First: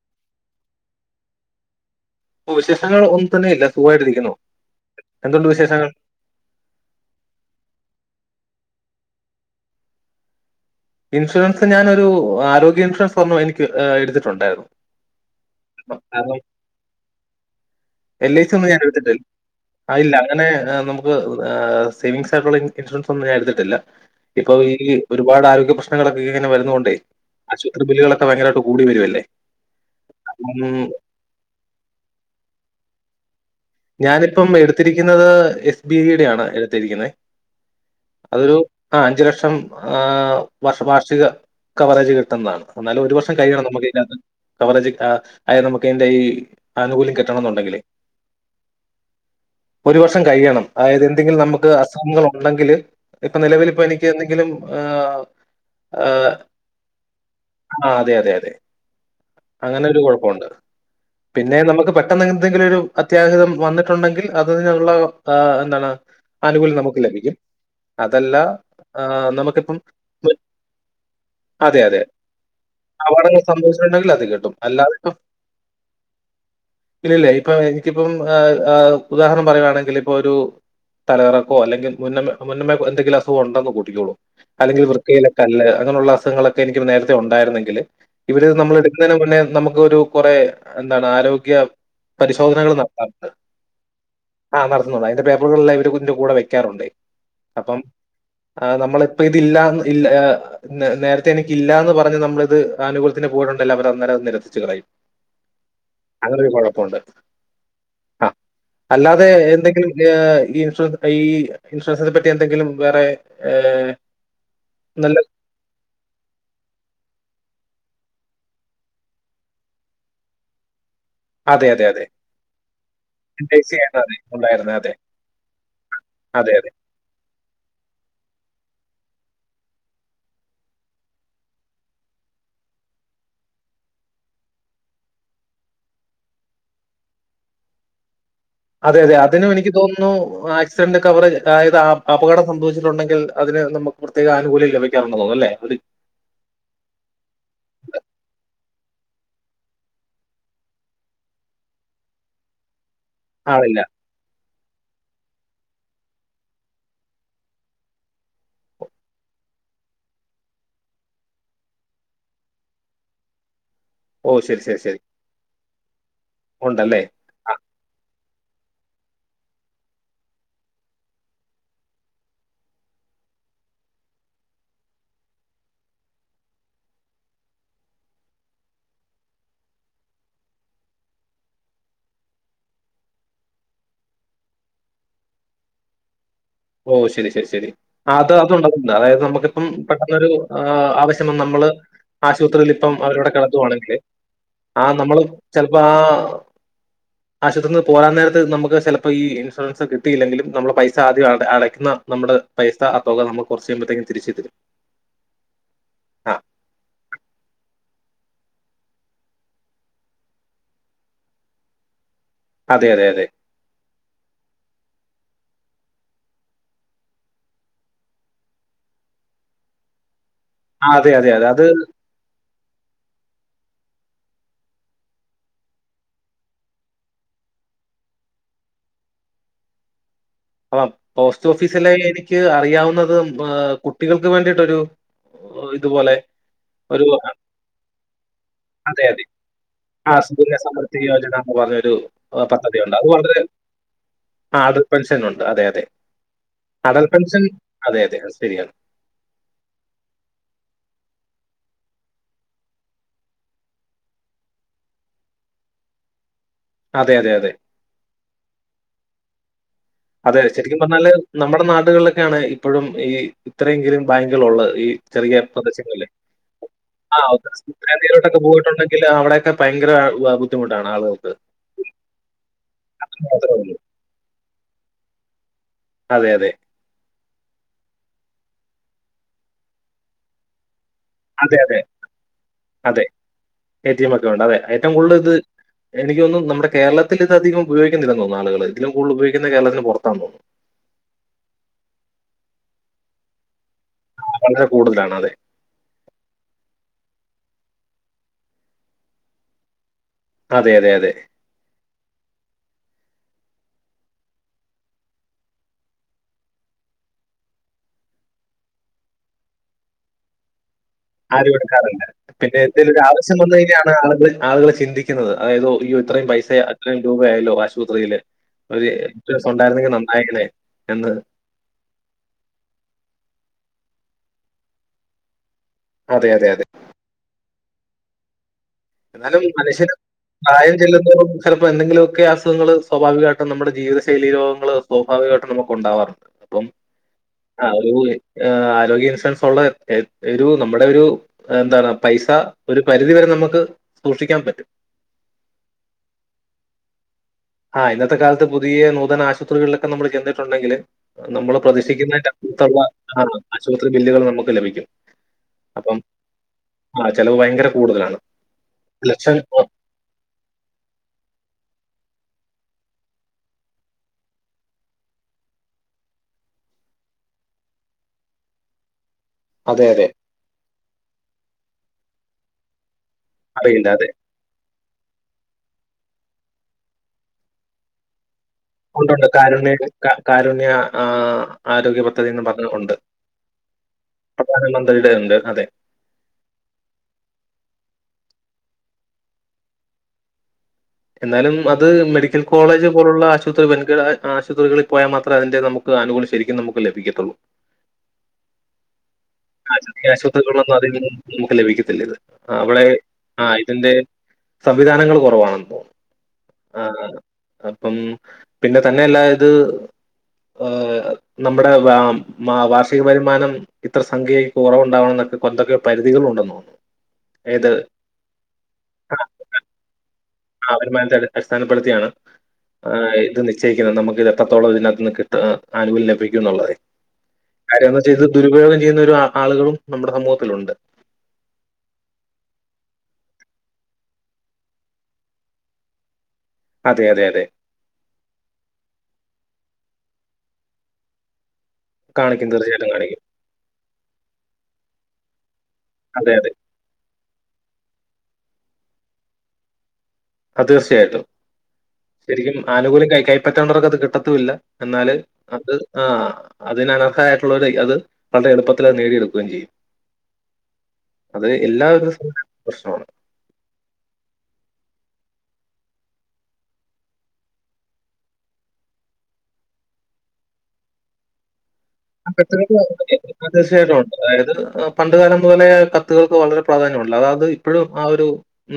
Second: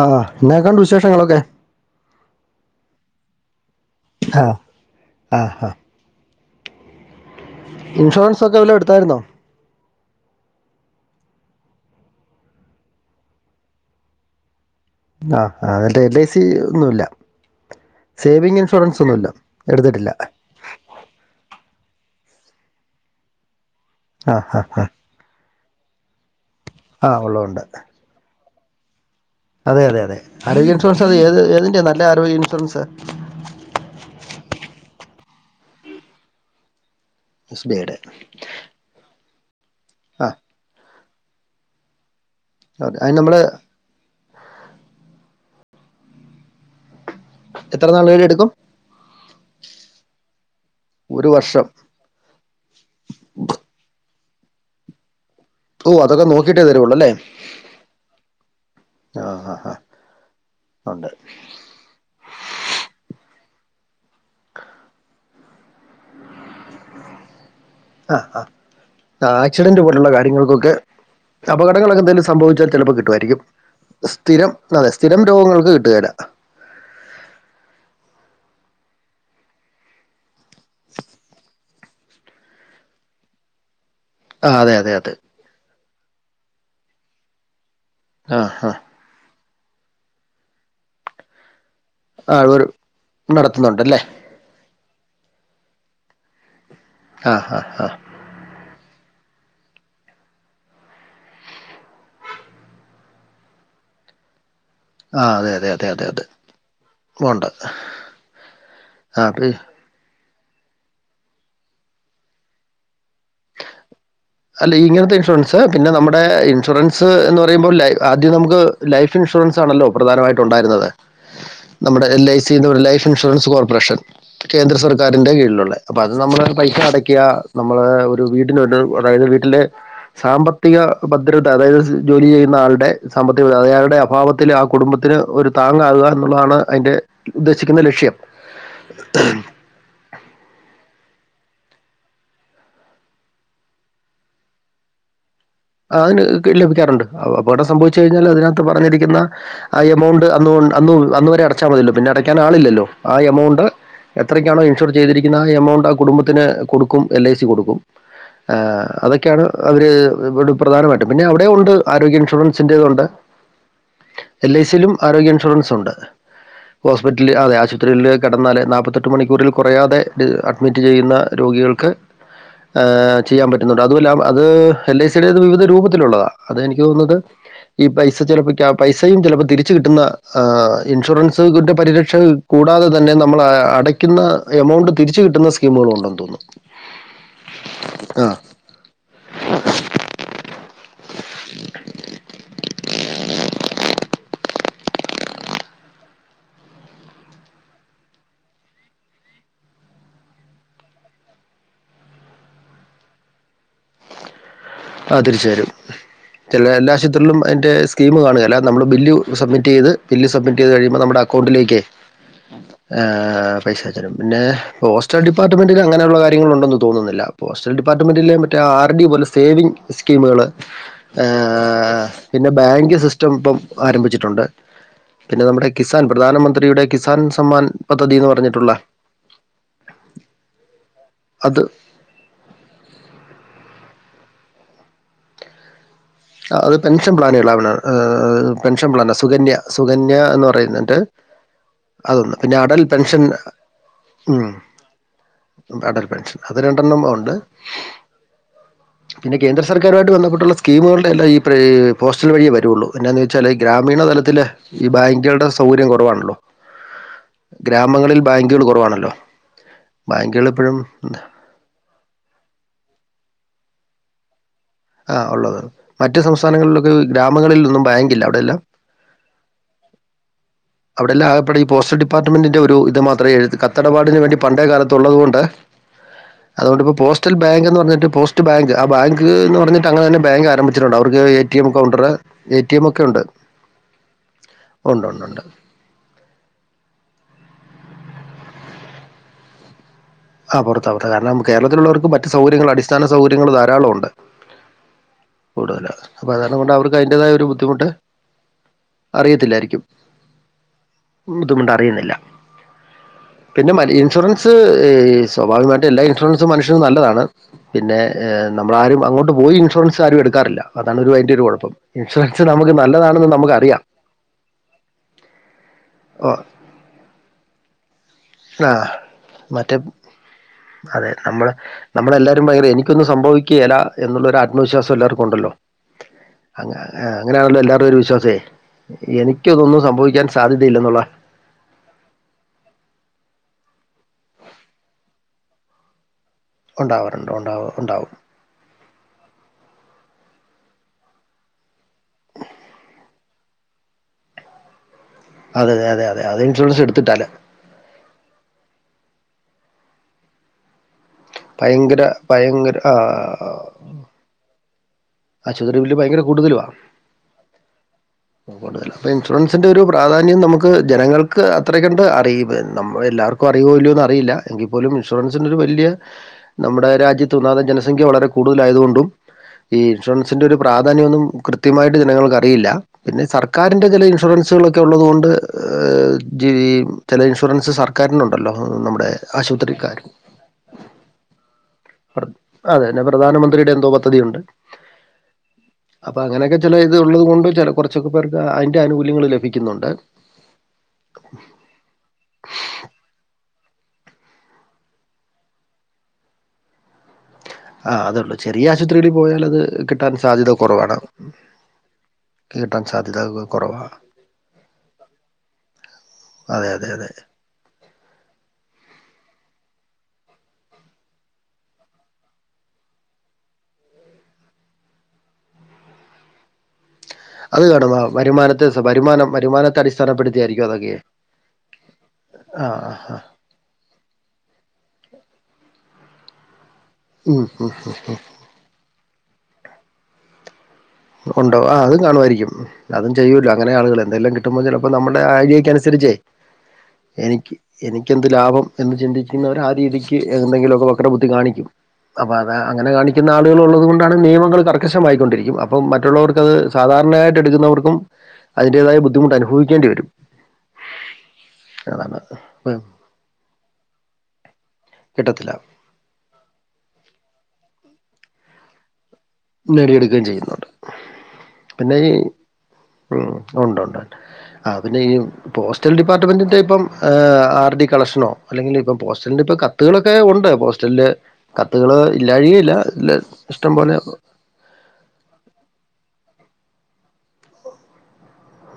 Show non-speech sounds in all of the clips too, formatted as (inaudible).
ആഹ് എന്നാകൊണ്ട് വിശേഷങ്ങളൊക്കെ. ഓഹ് വിശേഷങ്ങൾ ഒന്നും തന്നെ ഇല്ല സുഖമായിട്ട് ഇരിക്കുന്നു, ആ ആ എന്തുണ്ട് ആ വിശേഷങ്ങൾ? ഇൻഷുറൻസ് ഒക്കെ വല്ലോ എടുത്തായിരുന്നോ? ഇൻഷുറൻസ് ഞാനൊരു ആരോഗ്യ ഇൻഷുറൻസ് തന്നോ എനിക്ക് എടുത്തിട്ടുണ്ടായിരുന്നു. ആഹ് എന്നിട്ട് എൽ ഐ സി ഒന്നുല്ല. എൽ ഐ സി ഒന്നും ഞാൻ എടുത്തിട്ടില്ല ആഹ് എടുത്തിട്ടില്ല ഇല്ല ആഹ് അങ്ങനെ നമ ആഹ് സേവിംഗ്സ് ആയിട്ടുള്ള ഇൻഷുറൻസ് ഒന്നും ഞാൻ എടുത്തിട്ടില്ല ആ ഇപ്പൊ ആ ഈ ആ ഒരുപാട് ആരോഗ്യ പ്രശ്നങ്ങളൊക്കെ ഇങ്ങനെ വരുന്ന കൊണ്ടേ ആ ഉള്ളതുണ്ട് ആശുപത്രി ബില്ലുകളൊക്കെ ഭയകരമായിട്ട് കൂടി വരുവല്ലേ അതെ അതെ അതെ ഉം ആരോഗ്യ ഇൻഷുറൻസ് അത് ഏത് ഏതിന്റെ നല്ല ആരോഗ്യ ഇൻഷുറൻസ് ഞാനിപ്പം എടുത്തിരിക്കുന്നത് എസ് ബി ഐയുടെ ആണ് എടുത്തിരിക്കുന്നതെ എസ് ബി ഐ ഡേ അതൊരു ആഹ് അഞ്ച് ലക്ഷം വർഷ വാർഷിക കവറേജ് കിട്ടുന്നതാണ് അതെ എന്നാലും ഒരു അതിന് വർഷം നമ്മൾ കഴിയണം നമുക്കീനാത്ത് കവറേജ് ആഹ് അയ് നമുക്ക് അതിൻ്റെ ഈ ആനുകൂല്യം കിട്ടണന്നുണ്ടെങ്കില് (unintelligible) എടുക്കും ഒരു വർഷം കഴിയണം അതായത് ഒരു എന്തെങ്കിലും വർഷം നമുക്ക് അസുഖങ്ങൾ ഉണ്ടെങ്കില് ഇപ്പൊ നിലവിലിപ്പോ എനിക്ക് എന്തെങ്കിലും ആഹ് ഓ അതൊക്കെ ആഹ് നോക്കിയിട്ടേ തരുള്ളൂ അല്ലേ അതെ അതെ അതെ ആ ആ ആ അങ്ങനെ ഒരു കുഴപ്പൊണ്ട് ഉണ്ട് പിന്നെ നമുക്ക് പെട്ടെന്ന് എന്തെങ്കിലും ഒരു അത്യാഹിതം വന്നിട്ടുണ്ടെങ്കിൽ അതിനുള്ള ആഹ് എന്താണ് ആനുകൂല്യം നമുക്ക് ലഭിക്കും ആഹ് അതല്ല ആഹ് ആഹ് ആക്സിഡന്റ് പോലുള്ള കാര്യങ്ങൾക്കൊക്കെ അതെ അതെ അപകടങ്ങളൊക്കെ എന്തെലും സംഭവിച്ചാൽ ചിലപ്പോ കിട്ടുവായിരിക്കും അപകടങ്ങൾ സംഭവിച്ചിട്ടുണ്ടെങ്കിൽ അത് സ്ഥിരം കിട്ടും. അതെ അല്ലാതെ ഇപ്പം സ്ഥിരം രോഗങ്ങൾക്ക് കിട്ടുകേലാ ഇല്ലില്ല ഇപ്പൊ എനിക്കിപ്പം ആഹ് ആഹ് ഉദാഹരണം പറയുകവാണെങ്കില് ഇപ്പൊ ഒരു തലകറക്കോ അല്ലെങ്കി മുന്ന മുന്നേ എന്തെങ്കിലും അസുഖണ്ടെന്ന് കൂട്ടിക്കോളൂ ആ അതെ അല്ലെങ്കിൽ അതെ അതെ വൃക്കയിലെ കല്ല് അങ്ങനെയുള്ള അസുഖങ്ങളൊക്കെ എനിക്ക് നേരത്തെ ഉണ്ടായിരുന്നെങ്കില് ആ ഇവര് ആ നമ്മള് എ ന് മുന്നേ നമുക്കൊരു കുറെ എന്താണ് ആരോഗ്യ ആ പരിശോധന ഒരു നടത്തുന്നുണ്ടല്ലേ ആഹ് നടത്തുന്നുണ്ട് അതിന്റെ പേപ്പറുകളെല്ലാം ഇതിന്റെ കൂടെ വെക്കാറുണ്ടേ ആ ആ അപ്പം ആ നമ്മളിപ്പ ഇതില്ലാ ഇല്ല ആഹ് നേരത്തെ എനിക്കില്ലാന്ന് പറഞ്ഞ് നമ്മളിത് ആനുകൂലത്തിൻ്റെ പോയിട്ട്ണ്ടേ അവരന്നേരം അത് നിരസിച്ച് കളയും ആഹ് അതെ അതെ അതെ അതെ അതെ അങ്ങനൊരു കുഴപ്പമുണ്ട്. പോണ്ട ആ അല്ലാതെ എന്തെങ്കിലും ഈ ഈ ഇൻഷുറൻസ് ഈ ഇൻഷുറൻസിനെ പറ്റി എന്തെങ്കിലും വേറെ ഏഹ് അല്ല ഇങ്ങനത്തെ നല്ല ഇൻഷുറൻസ് സ് പിന്നെ നമ്മുടെ ഇൻഷുറൻസ് എന്ന് പറയുമ്പോൾ ലൈ ആദ്യം നമുക്ക് ലൈഫ് ഇൻഷുറൻസ് ആണല്ലോ പ്രധാനമായിട്ട് ഉണ്ടായിരുന്നത് അതെ, അതെ, അതെ. നമ്മുടെ എൽ ഐ സിന്ന് ഒരു ലൈഫ് ഇൻഷുറൻസ് എൽഐസി ആണ് കോർപ്പറേഷൻ അതെ ഉണ്ടായിരുന്നത്. കേന്ദ്ര അതെ. സർക്കാരിന്റെ കീഴിലുള്ളെ അപ്പൊ അത് നമ്മള് അതെ, അതെ. പൈസ അടക്കുക നമ്മള് വീട്ടിനൊരു അതായത് വീട്ടിലെ സാമ്പത്തിക ഭദ്രത അതായത് ജോലി ചെയ്യുന്ന ആളുടെ സാമ്പത്തിക (unintelligible) അയാളുടെ അഭാവ ത്തിൽ ആഹ് കുടുംബത്തിന് ഒരു താങ്ങാവുക എന്നുള്ളതാണ് അതിന്റെ ഉദ്ദേശിക്കുന്ന ലക്ഷ്യം അതെ അതെ അതിനും എനിക്ക് തോന്നുന്നു ആക്സിഡന്റ് കവറേജ് അതായത് അപകടം സംഭവിച്ചിട്ടുണ്ടെങ്കിൽ അതിന് നമുക്ക് പ്രത്യേക ആനുകൂല്യം ലഭിക്കറുണ്ടന്ന് തോന്നുന്നു, അല്ലെ ഒരു അതിന് ലഭിക്കാറുണ്ട്, അപകടം സംഭവിച്ചു കഴിഞ്ഞാൽ അതിനകത്ത് പറഞ്ഞിരിക്കുന്ന ആ എമൗണ്ട് അന്ന് അന്ന് അന്ന് വരെ അടച്ചാൽ മതിയല്ലോ, പിന്നെ അടയ്ക്കാൻ ആളില്ലല്ലോ, ആ എമൗണ്ട് ആളില്ല. എത്രക്കാണോ ഇൻഷുർ ചെയ്തിരിക്കുന്ന ആ എമൗണ്ട് ആ കുടുംബത്തിന് കൊടുക്കും എൽ ഐ സി കൊടുക്കും. അഹ അതൊക്കെയാണ് അവര് ഇ പ്രധാനമായിട്ടും, പിന്നെ അവിടെയും ഉണ്ട് ആരോഗ്യ ഇൻഷുറൻസിൻ്റ ഇത് ഒണ്ട് ഓ! എൽ ശരി, ഐ ശരി, സിയിലും ശരി. ആരോഗ്യ ഇൻഷുറൻസ് ഉണ്ട്, ഉണ്ടല്ലേ? ഹോസ്പി ആ. അതെ ആശുപത്രിയിൽ കിടന്നാല് നാപത്തെട്ട് മണിക്കൂറിൽ കുറയാതെ അഡ്മിറ്റ് ചെയ്യുന്ന രോഗികൾക്ക് ആ ചെയ്യാൻ പറ്റുന്നുണ്ട് അതുമല്ലാം അത് എൽ ഐ സി ടത് വിവിധ രൂപത്തിലുള്ളതാണ് അത് എനിക്ക് തോന്നുന്നത് ഈ പൈസ ചിലപ്പോ പൈസയും ചിലപ്പോ തിരിച്ചു കിട്ടുന്ന ഇൻഷുറൻസ്ന്റെ പരിരക്ഷ കൂടാതെ തന്നെ നമ്മൾ അടയ്ക്കുന്ന എമൗണ്ട് തിരിച്ച കിട്ടുന്ന സ്കീമുകളും ഉണ്ടെന്ന് തോന്നുന്നു. ഓ ശരി, ശരി, ശരി അത് ആഹ് അത് ഉണ്ട് അത് ഉണ്ട്, അതായത് നമുക്കിപ്പം നമ്മളൊരു ആവശ്യം നമ്മള് ആശുപത്രിൽ ഇപ്പം അവരവിടെ കിടത്തുവാണെങ്കില് ആ നമ്മള് ചിലപ്പോ ആ ആശുപത്രിൽന്ന് പോരാൻ നേരത്ത് നമുക്ക് ചിലപ്പോൾ ഈ ഇൻഷുറൻസ് കിട്ടിയില്ലെങ്കും നമ്മള പൈസ ആദ്യ ആ അടക്കുന്ന നമ്മള് പൈസ ആ തുക നമ്മുക്ക് കൊറച്ച് കഴിയുമ്പഴത്തെക്കും തിരിച്ചു തരും. ആ തിരിച്ച് തരും ആ ചില എല്ലാ ആശുപത്രികളിലും അതിന്റെ സ്കീം കാണുകേല്ല നമ്മള് ബില്ല് സബ്മിറ്റ് ചെയ്ത് ബില്ല് സബ്മിറ്റ് ചെയ്ത് കഴിയുമ്പോ നമ്മട അ ക്കൗണ്ടിലേക്കേ അതെ അതെ അതെ. ഏഹ് പൈസാ തെരും, പിന്നെ പോസ്റ്റൽ ഡിപ്പാർ്മെന്റിന് അങ്ങനെയുള്ള കാര്യങ്ങളുണ്ടെന്ന് തോന്നുന്നില്ല അപ്പോ പോസ്റ്റൽ ഡിപ്പാർട്ട്മെന്റിൽ മ മറ്റേ ആർ ഡി പോലെ സേവിങ് സ്കീമുകള്. ആ അതെ അതെ അതെ അത് പിന്നെ ബാങ്ക് സിസ്റ്റം ഇപ്പം ആരംഭിച്ചിട്ടുണ്ട്. പിന്നെ നമ്മുടെ കിസാൻ പ്രധാനമന്ത്രിയുടെ കിസാൻ സമ്മാൻ പദ്ധതി എന്ന് പറഞ്ഞിട്ടുള്ള (unintelligible) അപ്പ പോസ്റ്റ് അത് ഓഫീസിലെ ആയല് എക്ക് അറിയാവുന്നുന്നത് കുട്ടികൾക്ക് വേണ്ടിയിട്ടൊരു ഇതുപോലെ അത് ഒരു പെൻഷൻ പ്ലാന്കളാണ്, പെൻഷൻ അതെ പ്ലാനാ അതെ. സുകന്യ ആ സുകന്യ എന്ന് പറയുന്നയുണ്ട് സമൃദ്ധി യോജന പറഞ്ഞൊരു പദ്ധതിയുണ്ട് അത് വളരെ ആ അഡൽറ്റ് പെൻഷൻ ഉണ്ട് അടൽറ്റ് പെൻഷൻ അത് രണ്ടെണ്ണം ഉണ്ട് അതെ അതെ അത് ശരിയാണ്. പിന്നെ കേന്ദ്ര സർക്കാരുമായി ബന്ധപ്പെട്ടിട്ടുള്ള സ്കീമുകൾ എല്ലാം ഈ പോസ്റ്റൽ വഴിയേ വരുള്ളൂ, എന്നാന്ന് വച്ചാൽ ഗ്രാമീണ തലത്തില് ഈ ബാങ്കുകളുടെ സൗകര്യം കുറവാണല്ലോ. അതെ അതെ അതെ ഗ്രാമങ്ങളിൽ ബാങ്കുകൾ കുറവാണല്ലോ അതെ ബാങ്കുകൾ ഇപ്പോഴും ശരിക്കും പറഞ്ഞാല് നമ്മുടെ നാടുകളിലൊക്കെയാണ് ഇപ്പോഴും ഈ ഇത്രയെങ്കിലും ബാങ്കുകൾ ഉള്ളത്, ഈ ആ ചെറിയ ഉള്ളത് പ്രദേശങ്ങളിലെ, മറ്റ് സംസ്ഥാനങ്ങളിലൊക്കെ ആ ഗ്രാമങ്ങളിൽ ഒന്നും ബാങ്കില്ല സക്രാന്തിയിലോട്ടൊക്കെ അവിടെയെല്ലാം പോയിട്ടുണ്ടെ എങ്കിലും അ അവിടൊക്കെ ഭയങ്കര ബുദ്ധിമുട്ടാണ് അവിടെല്ലാം ആളുകൾക്ക്. ആ അകപ്പടെ ഈ പോസ്റ്റ് ഡിപ്പാർട്ട്മെന്റിന്റെ ഒരു ഇത് മാത്രേ എഴുത്ത് കത്തെടപാടിന് വേണ്ടി പണ്ടേ കാലത്തുള്ളള്ളത് കൊണ്ട് അതെ അതെ അതുകൊണ്ട് ഇപ്പോ പോസ്റ്റൽ ബാങ്ക് എന്ന് പറഞ്ഞിട്ടിപ്പോ, പോസ്റ്റ് ബങ്ക് ആ ബാങ്ക് എന്ന് പറഞ്ഞിട്ട് അങ്ങെനെ തന്നെ ബാങ്ക് ആരംഭിച്ചു. ട്ടുണ്ട്. അവർക്ക് എ അതെ, ടി എം അതെ. കൗണ്ടർ എ ടി എം ഒക്കെ അതെ. ഉണ്ട് എടിഎം ഒക്കെ ഉണ്ട്. അതെ. ഏറ്റവും ഉണ്ട് കൂടുതൽ ഉണ്ട് ഇത് ഉണ്ട് എനിക്ക് തോന്നുന്നു നമ്മടെ കേരളത്തിൽ ഇത് അധികം ഉപയോഗിക്കുന്നില്ല തോന്നുന്നു ആളുകള്, ഇതിലും കൂടുതൽ ഉപയോഗിക്കുന്നത് കേരളത്തിന് പുറത്താണെന്ന് തോന്നുന്നു. ആ പുറത്താ പുറത്താ കാരണം കേരളത്തിലുള്ളവർക്ക് മറ്റ് സൗകര്യങ്ങൾ അടിസ്ഥാന സൗകര്യങ്ങള് ധാരാളം ഉണ്ട്. വളരെ കൂടുതലാണ് അതെ കൂടുതലാ അപ്പൊ അതാരണം കൊണ്ട് അവർക്ക് അതിന്റേതായ ഒരു ബുദ്ധിമുട്ട് അറിയത്തില്ലായിരിക്കും. അതെ അതെ അതെ ബുദ്ധിമുട്ട് അറിയുന്നില്ല പിന്നെ ഇൻഷുറൻസ്. സ്വാഭാവികമായിടട്ടും എല്ലാ ഇൻഷുറൻസും മനുഷ്യന് നല്ലതാണ് പിന്നെ നമ്മളാരും അങ്ങോട്ട് പോയി ഇൻഷുറൻസ് ആരും എടുക്കാറില്ല. അതാണ് ഒരു അയിന്റെ ഒരു ആരും കുഴപ്പം എടുക്കാറില്ല. ഇൻഷുറൻസ് നമുക്ക് നല്ലതാണെന്ന് നമുക്കറിയാം ആളുകൾ ചിന്തിക്കുന്നത് അതായത് അയ്യോ ഇത്രയും ഓ പൈസ അത്രയും രൂപ ആയല്ലോ ആശുപത്രിയില് ആ ഒരു ഇൻഷുറൻസ് മറ്റേ ഉണ്ടായിരുന്നെങ്കിൽ നന്നായേനേ അതെ എന്ന് നമ്മള് നമ്മളെല്ലാരും ഭയങ്കര എനിക്കൊന്നും സംഭവിക്കുകേല എന്നുള്ളൊരു ആത്മവിശ്വാസം എല്ലാർക്കും ഉണ്ടല്ലോ അതെ അതെ അതെ അങ്ങ് അങ്ങനെയാണല്ലോ എല്ലാരുടേം ഒരു വിശ്വാസേ എന്നാലും എനിക്ക് ഇതൊന്നും മനുഷ്യന് സംഭവിക്കാൻ പ്രായം സാധ്യതയില്ല എന്നുള്ള ചെല്ലുന്നതോറും ചിലപ്പോൾ എന്തെങ്കിലുമൊക്കെ അസുഖങ്ങൾ സ്വാഭാവികായിട്ടും നമ്മുടെ ജീവിതശൈലി രോഗങ്ങൾ സ്വാഭാവികായിട്ടും നമുക്ക് ഉണ്ടാവാറുണ്ട് അപ്പം ഉണ്ടാവാറുണ്ട് ആ ഉണ്ടാവും ഒരു ഉണ്ടാവും ആരോഗ്യ ഇൻഷുറൻസ് ഉള്ളത് ഒരു നമ്മുടെ ഒരു എന്താണ് പൈസ ഒരു പരിധിവരെ നമുക്ക് സൂക്ഷിക്കാൻ പറ്റും അതെ അത അതെ അതെ അത് ഇൻഷുറൻസ് എടുത്തിട്ടാൽ ആഹ് ഇന്നത്തെ കാലത്ത് പുതിയ നൂതന ആശുപത്രികളിലൊക്കെ നമ്മള് ചെന്നിട്ടുണ്ടെങ്കില് നമ്മൾ ഭയങ്കര പ്രതീക്ഷിക്കുന്നതിന്റെ ഭയങ്കര അപ്പറത്തുള്ള ആ ആഹ് ആശുപത്രി ബില്ലുകൾ നമുക്ക് ലഭിക്കും ആശുപത്രി ബില്ല് അപ്പം ഭയങ്കര കൂടുതലുവാ ആ ചെലവ് ഭയങ്കര കൂടുതലാണ് കൂടുതലാ അപ്പൊ ലക്ഷം ഇൻഷുറൻസിന്റെ ഒരു പ്രാധാന്യം നമുക്ക് ജനങ്ങൾക്ക് അത്ര കണ്ട് അറിവ് നമ്മൾ എല്ലാവർക്കും അറിയോ ഇല്ലയോന്ന് അറിയില്ല എങ്കിൽപ്പോലും ഇൻഷുറൻസിന്റെ ഒരു വലിയ നമ്മുടെ രാജ്യത്ത് ഒന്നാത് ജനസംഖ്യ വളരെ കൂടുതലായതുകൊണ്ടും ഈ അതെ അതെ ഇൻഷുറൻസിന്റെ ഒരു പ്രാധാന്യോന്നും കൃത്യമായിട്ട് ജനങ്ങൾക്ക് അറിയില്ല പിന്നെ സർക്കാരിന്റെ അറിയില്ല ചെല ഇൻഷുറൻസ് ച്ചുകളൊക്കെ ഒള്ളത് കൊണ്ട് ഏഹ് (unintelligible) ചെല ഇൻഷുറൻസ് സർക്കാരിന് ഒണ്ടല്ലോ ഉം നമ്മടെ ഉണ്ടുണ്ട് കാരുണ്യ ആശുപത്രിക്കാര് ക- കാരുണ്യ ആഹ് ആരോഗ്യപദ്ധതീന്ന് പറഞ്ഞ് അതെ ഒണ്ട് തന്നെ പ്രധാനമന്ത്രിയുടെ എന്തോ പദ്ധതിയുണ്ട് പ്രധാനമന്ത്രിയുടെ ഒണ്ട് അതെ അപ്പൊ അങ്ങനെയൊക്കെ ചില ഇത് ഉള്ളത് കൊണ്ട് ചെല കൊറച്ചൊക്കെ പേർക്ക് അതിന്റെ ആനുകൂല്യങ്ങൾ ലഭിക്കുന്നുണ്ട് എന്നാലും അത് മെഡിക്കൽ കോളേജ് പോലുള്ള ആശുപത്രി വൻകിട ആശുപത്രികളിൽ പോയാ മാത്രേ അതിന്റെ നമുക്ക് അനുകൂല്യം ശരിക്കും നമ്മക്ക് ലഭിക്കത്തുള്ളൂ ആഹ് അതള്ളൂ ചെറിയ ആശുപത്രിൽ പോയാൽ അത് ആശുപത്രി കിട്ടാൻ സാധ്യത ആശുപത്രികളൊന്നും അതിൽ കുറവാണ് നിന്നും നമുക്ക് ലഭിക്കത്തില്ല ഇത് കിട്ടാൻ സാധ്യത കൊറവാണ് സംവിധാനങ്ങള് കൊറവാണെന്ന് തോനുന്നു അതെ അതെ അതെ അപ്പം പിന്നെ തന്നെ അല്ലാ ഇത് ആഹ് നമ്മടെ വാ വാർഷിക വരുമാനം ഇത്ര സ് സംഖ്യേ കൊറവുണ്ടാവണം എന്നൊക്കെ കൊറച്ചൊക്കെ പരിധികൾ ഒണ്ടെന്ന് തോനുന്നു അത് കാണും വരുമാനത്തെ വരുമാനം വരുമാനത്തെ അടിസ്ഥാനപ്പെടുത്തിയായിരിക്കും ആഹ് അതൊക്കെ വരുമാനത്തെ അടി അടിസ്ഥാനപ്പെടുത്തിയാണ് ആ ഏഹ് ആ ഇത് നിക്ക് നിശ്ചയിക്കുന്നത് നമ്മക്ക് ഇത് എത്രത്തോളം ഇതിനാത്ത് നിന്ന് കിട്ട് ആനുകൂല്യം ലഭിക്കും എന്നുള്ളത് ഉം ഉം കാര്യംന്ന് വെച്ചാ ഇത് ദുരുപയോഗം ചെയ്യുന്ന ഒരു ആളുകളും നമ്മുടെ സമൂഹത്തിലുണ്ട് ഒണ്ടോ ആഹ് അതും കാണുമായിരിക്കും അതും ചെയ്യൂലോ അങ്ങനാ ആളുകള് എന്തേലും കിട്ടുമ്പോ ചിലപ്പോ നമ്മുടെ ആ ഐഡിയക്ക് അനുസരിച്ചേ അതെ അതെ അതെ എനിക്ക് എനിക്ക് എന്ത് ലാഭം എന്ന് ചിന്തിക്കുന്നവർ ആ രീതിക്ക് എന്തെങ്കിലുമൊക്കെ വക്ര ബുദ്ധി കാണിക്കും അപ്പൊ കാണിക്കും അതാ അങ്ങനെ തീർച്ചയായിട്ടും കാണിക്കും കാണിക്കുന്ന ആളുകൾ ഒള്ളത് കൊണ്ടാണ് നിയമങ്ങൾ കർക്കശമായിക്കൊണ്ടിരിക്കും അപ്പൊ അതെ അതെ മറ്റുള്ളവർക്കത് സാധാരണായിട്ട് എടുക്കുന്നവർക്കും അതിൻ്റേതായ ബുദ്ധിമുട്ട് അനുഭവിക്കേണ്ടി വെരും ആഹ് തീർച്ചയായിട്ടും ശരിക്കും ആനുകൂല്യം കൈ കയ്പ്പറ്റേണ്ടവർക്ക് അത് കിട്ടത്തൂല്ല എന്നാല് കിട്ടത്തില്ല അത് ആഹ് അതിന് അനർഹായിട്ടുള്ളവര് അത് വളരെ എളുപ്പത്തി അത് നേടിയെടുക്കും നേടിയെടുക്കുകയും ചെയ്യുന്നുണ്ട് അത് പിന്നെ ഈ എല്ലാവരും പ്രശ്നമാണ് ഉം ഒണ്ട് ഒണ്ട് ആഹ് പിന്നെ ഈ പോസ്റ്റൽ ഡിപ്പാർട്ട്മെന്റിന്റെ ഇപ്പം ആഹ് ആർ ഡി കളക്ഷനോ അല്ലെങ്കിൽ ഇപ്പം പോസ്റ്റലിന്റെ ഇപ്പം കത്തുകളൊക്കെ ഒണ്ട് പോസ്റ്റലിൻ്റെ കത്തുകള് ആ ഇല്ലാഴികയില്ല കത്തുകൾക്ക് ഇ അത് ഇഷ്ടംപോലെ തീർച്ചയായിട്ടും ഉണ്ട് അതായത് ഏഹ് പണ്ട് കാലം മുതലേ കത്തുകൾക്ക് വളരെ പ്രാധാന്യം ഒണ്ടല്ലോ അതായത് ഇപ്പഴും ആ ഒരു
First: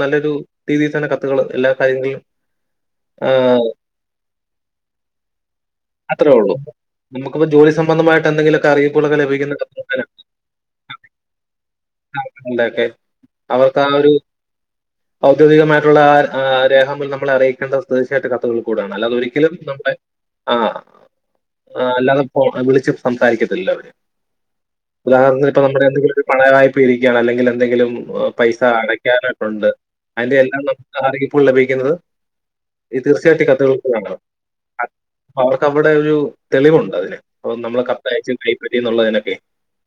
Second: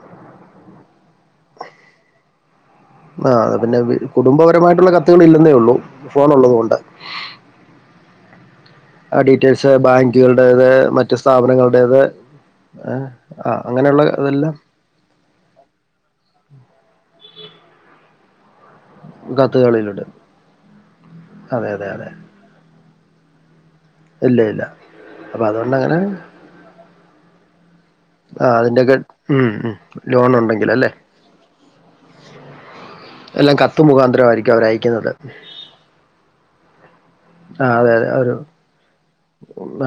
നല്ലൊരു രീതി തന്നെ കത്തുകള് എല്ലാ കാര്യങ്ങളിലും ആ, ആഹ് പിന്നെ വി കുടുംബപരമായിട്ടുള്ള കത്തുകൾ ഇല്ലെന്നേ ഉള്ളൂ ഫോൺ അത്രേ ഉള്ളൂ ഒള്ളത് കൊണ്ട് നമുക്കിപ്പോ ജോലി സംബന്ധമായിട്ട് എന്തെങ്കിലുമൊക്കെ അറിയിപ്പുകളൊക്കെ ആഹ് ഡീറ്റെൽസ് ലഭിക്കുന്നുണ്ടെങ്കിലൊക്കെ ബാങ്കുകളടേത് മറ്റ് മറ്റ് സ്ഥാപനങ്ങളുടേത് ആഹ് അവർക്ക് ആ അങ്ങനെയുള്ള ഒരു ഇതെല്ലാം ഔദ്യോഗികമായിട്ടുള്ള ആഹ് രേഖാമൂലം നമ്മളെ അറിയിക്കേണ്ടത് തീർച്ചയായിട്ടും കത്തുകളി കൂടെയാണ് അല്ലാത ഒരിക്കലും നമ്മളെ കത്തുകളിലുണ്ട് ആഹ് അതെ ആ അതെ അതെ അല്ലാതെ ഫോ വിളിച്ച് സംസാരിക്കത്തില്ലല്ലോ അവര് ഇല്ല ഇല്ല അപ്പൊ ഉദാഹരണത്തിന് ഇപ്പ അതുകൊണ്ട് നമ്മടെ അങ്ങനെ എന്തെങ്കിലും ഒരു പണ വായ്പ്പ ഇരിക്കയാണ് അല്ലെങ്കിൽ എന്തെങ്കിലും ഏഹ് ആ പൈസ അതിന്റെയൊക്കെ ഉം അടക്കാനായിട്ടുണ്ട് ഉം ലോൺ അതിന്റെ എല്ലാം ഉണ്ടെങ്കിൽ അല്ലേ നമ്മക്ക് അറിയിപ്പുകൾ ലഭിക്കുന്നത് ഈ തീർച്ചയായിട്ടും കത്തുകളിൽ (unintelligible) അവരയിക്കുന്നത് അവർക്ക് അവിടെ ഒരു തെളിവുണ്ട് അതിന് അപ്പൊ ആ നമ്മള് അതെ അതെ ഒരു കത്തയച്ചത് കൈപ്പറ്റി എന്നുള്ളതിനൊക്കെ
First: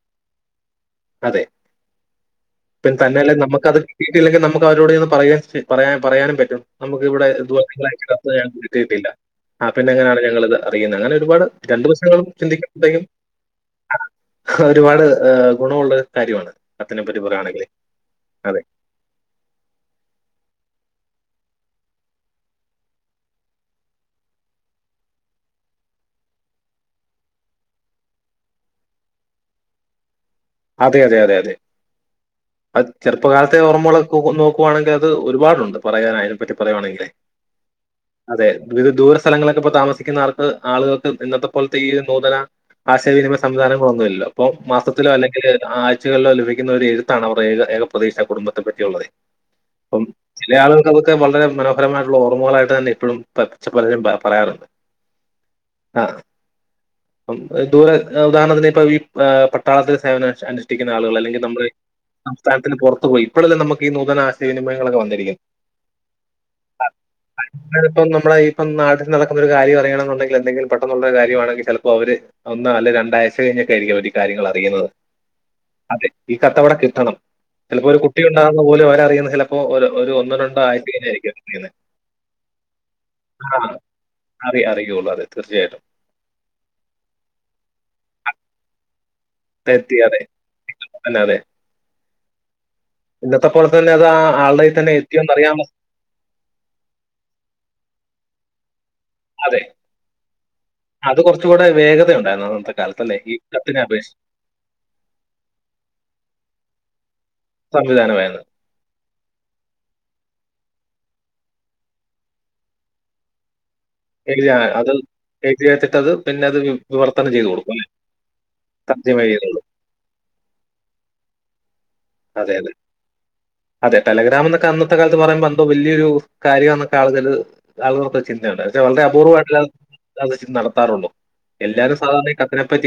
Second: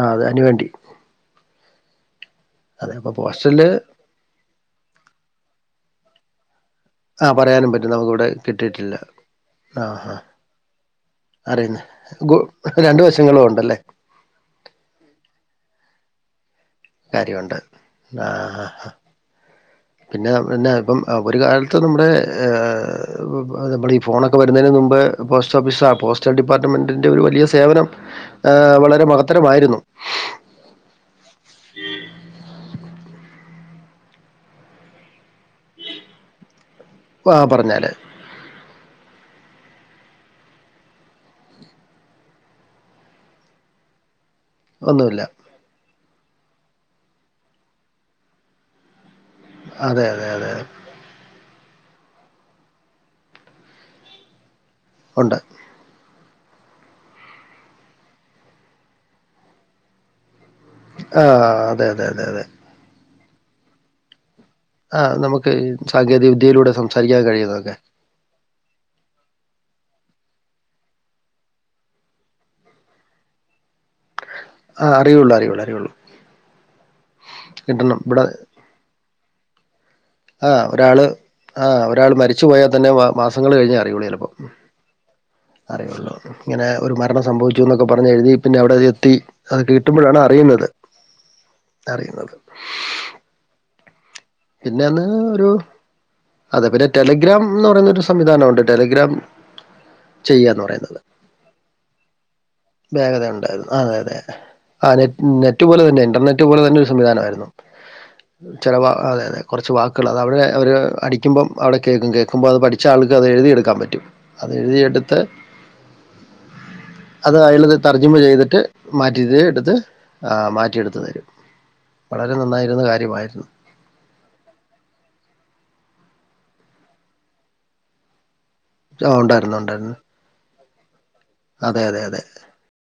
ആ അതെ അതിന് വേണ്ടി അതെ പി അതെ അപ്പൊ തന്നെയല്ല പോസ്റ്റല് നമ്മക്കത് കിട്ടീല്ലെങ്കിൽ നമുക്ക് അവരോട് ചെന്ന് പറയാ സ് പറയാൻ പറയാനും പറ്റും നമുക്ക് ഇവിടെ ആ എന്തുവാ പറയാനും നിങ്ങള് പറ്റും അയച്ച നമുക്കിവിടെ കത്ത് ഞങ്ങക്ക് കിട്ടിയിട്ടില്ല ആഹ് ആ പിന്നെ ആ എങ്ങനെയാണ് (unintelligible) അറിയുന്ന അങ്ങനെ ഒരുപാട് അറിയുന്ന രണ്ടു വശങ്ങളും ഗു രണ്ട് ചിന്തിക്കുമ്പഴ്ത്തേക്കും വശങ്ങളും ഉണ്ടല്ലേ ഒരുപാട് ഏഹ് ഗുണമുള്ള ഒരു കാര്യമാണ് കത്തിനെ പറ്റി കാര്യമുണ്ട് പറയുവാണെങ്കില് ആ അതെ ആ ആ പിന്നെ പിന്നെ ഇപ്പം ഒരു കാലത്ത് നമ്മടെ ഏഹ് നമ്മളെ ഈ ഫോണൊക്കെ വരുന്നതിന് മുമ്പ് പോസ്റ്റ് ഓഫീസ പോസ്റ്റൽ ഡിപ്പാർട്ട്മെന്റിന്റെ ഒരു വലിയ സേവനം ഏഹ് വളരെ മഹത്തരമായിരുന്നു അതെ അതെ അതെ അതെ അത് ചെറുപ്പകാലത്ത് ത്തെ ഓർമ്മകളൊക്കെ ഒന്ന് നോക്കുവാണെങ്കിൽ അത് ഒരുപാടുണ്ട് പറയാൻ അതിനെപ്പറ്റി പറയുവാണെങ്കിലേ പറഞ്ഞാല് അതെ വിദൂര സ്ഥലങ്ങളിലൊക്കെ ഇപ്പോ താമസിക്കുന്ന ആർക്ക് ആളുകൾക്ക് ഇന്നത്തെ പോലത്തെ ഈ നൂതന ആശയവിനിമയ സംവിധാനങ്ങളൊന്നുമില്ലല്ലോ പ്പം മാസത്തിലോ ഒന്നുമില്ല അല്ലെങ്കില് ആഴ്ചകളിലോ ലഭിക്കുന്ന ഒരു എഴുത്താണ് അവർടെ ഏക ഏകപ്രതീക്ഷ കുടുംബത്തെ പറ്റിയുള്ളതേ പ്പം അതെ അതെ അതെ ചില ആളുകൾ തൊക്കെ വളരെ മനോഹരമായിട്ടുള്ള ഓർമ്മകളായിട്ട് തന്നെ ഇപ്പോഴും പ പലരും പ പറയാറുണ്ട് ഉണ്ട് ആഹ് ആഹ് പ്പം ദൂര ഉദാഹരണത്തിന് ഇപ്പം ഈ പട്ടാളത്തിലെ സേവനം അനു ട്ടിക്കുന്ന ആളുകൾ ആ. അല്ലെങ്കി നമ്മടെ അതെ, അതെ, അതെ, അതെ. സംസ്ഥാനത്തിന് പുറത്ത് പോയി ഇപ്പോഴെല്ലാം നമുക്ക് ഈ നൂതന ആശയവിനിമയങ്ങളൊക്കെ ആഹ് വന്നിരിക്കുന്നത് നമുക്ക് സാങ്കേതിക വിദ്യയിലൂടെ സംസാരിക്കാൻ കഴിയുന്നൊക്കെ ഇപ്പം നമ്മുടെ ഇപ്പം നാട്ടിൽ നടക്കുന്ന ഒരു കാര്യം അറിയണെന്നുണ്ടെങ്കിൽ എന്തെങ്കിലും പെട്ടെന്നുള്ള കാര്യവാണെങ്കി ചിലപ്പോ അവര് ഒന്ന് അല്ലെ രണ്ടാഴ്ച കഴിഞ്ഞൊക്കെ ആയിരിക്കും അവര് ഈ കാര്യങ്ങൾ അറിയുന്നത് രിഉള്ളെ രിഉള്ളെ അതെ ഈ കത്തവടെ കിട്ടണം ചിലപ്പോൾ കിട്ടണം. ഒരു കുട്ടി ഇവിടെ ഉണ്ടാകുന്ന പോലും അവരറിയുന്ന ചിലപ്പോ പ്പൊ ഒരു ഒരു ഒന്നോ ആ രണ്ടോ ആഴ്ച ഒരാള് കഴിഞ്ഞായിരിക്കും ആ അറിയുന്നേ ഒരാള് മരിച്ചു പോയാ തന്നെ മാ മാസങ്ങള് ആഹ് കഴിഞ്ഞേ അറിയുള്ളൂ ചെലപ്പോ. അറി അറിയുള്ളൂ അതേ തീർച്ചയായിട്ടും അറിയുള്ളൂ. ഇങ്ങനെ ഒരു മരണം സംഭവിച്ചു എന്നൊക്കെ പറഞ്ഞ് എഴുതി പിന്നെ അവിടെ എത്തി അത് എത്തി കിട്ടുമ്പോഴാണ് അതെ അറിയുന്നത് തന്നെ അതെ അറിയുന്നത് ഇന്നത്തെ പോലെ തന്നെ അത് ആ ആളുടേയ് തന്നെ പിന്നെന്ന് എത്തിയോന്ന് ഒരു അറിയാമോ അതെ പിന്നെ ടെലിഗ്രാം എന്ന് പറയുന്നൊരു സംവിധാനമുണ്ട് ടെലിഗ്രാം അതെ അത് കുറച്ചു കൂടെ വേഗത ഉണ്ടായിരുന്നു അന്നത്തെ കാലത്തല്ലേ ഈ കത്തിനെ അപേക്ഷിച്ച് ആഹ് നെ നെറ്റ് പോലെ തന്നെ ഇന്റർനെറ്റ് പോലെ തന്നെ ഒരു സംവിധാനമായിരുന്നു സംവിധാനമായിരുന്നു ചെലവാ അതെ അതെ കുറച്ച് വാക്കുകൾ അതവിടെ അവര് അടിക്കുമ്പം അവിടെ കേൾക്കും കേൾക്കുമ്പോൾ അത് പഠിച്ച ആൾക്ക് അത് എഴുതിയെടുക്കാൻ പറ്റും അത് എഴുതിയെടുത്താൽ എഴുതി വെച്ചിട്ട് അത് പിന്നെ അത് വി- വിവർത്തനം അത് ചെയ്ത് അയാളത് കൊടുക്കും അല്ലേ തർജമ ചെയ്തിട്ട് തർജ്ജമ മാറ്റിയത് ചെയ്ത് കൊടുക്കും എടുത്ത് ആഹ് മാറ്റിയെടുത്തു തരും. വളരെ അതെ അതെ നന്നായിരുന്ന കാര്യമായിരുന്നു അതെ ടെലഗ്രാം എന്നൊക്കെ അന്നത്തെ കാലത്ത് പറയുമ്പോൾ എന്തോ വലിയൊരു കാര്യം എന്നൊക്കെ ആളുകള് ആളുകൾക്കൊക്കെ ചിന്തയുണ്ടായിരുന്നു വളരെ ആ, ഉണ്ടായിരുന്നു അപൂർവമായിട്ട ഉണ്ടായിരുന്നു (inaudible) നടത്താറുള്ളൂ അതെ എല്ലാരും അതെ അതെ സാധാരണ ഈ കത്തിനെപ്പറ്റി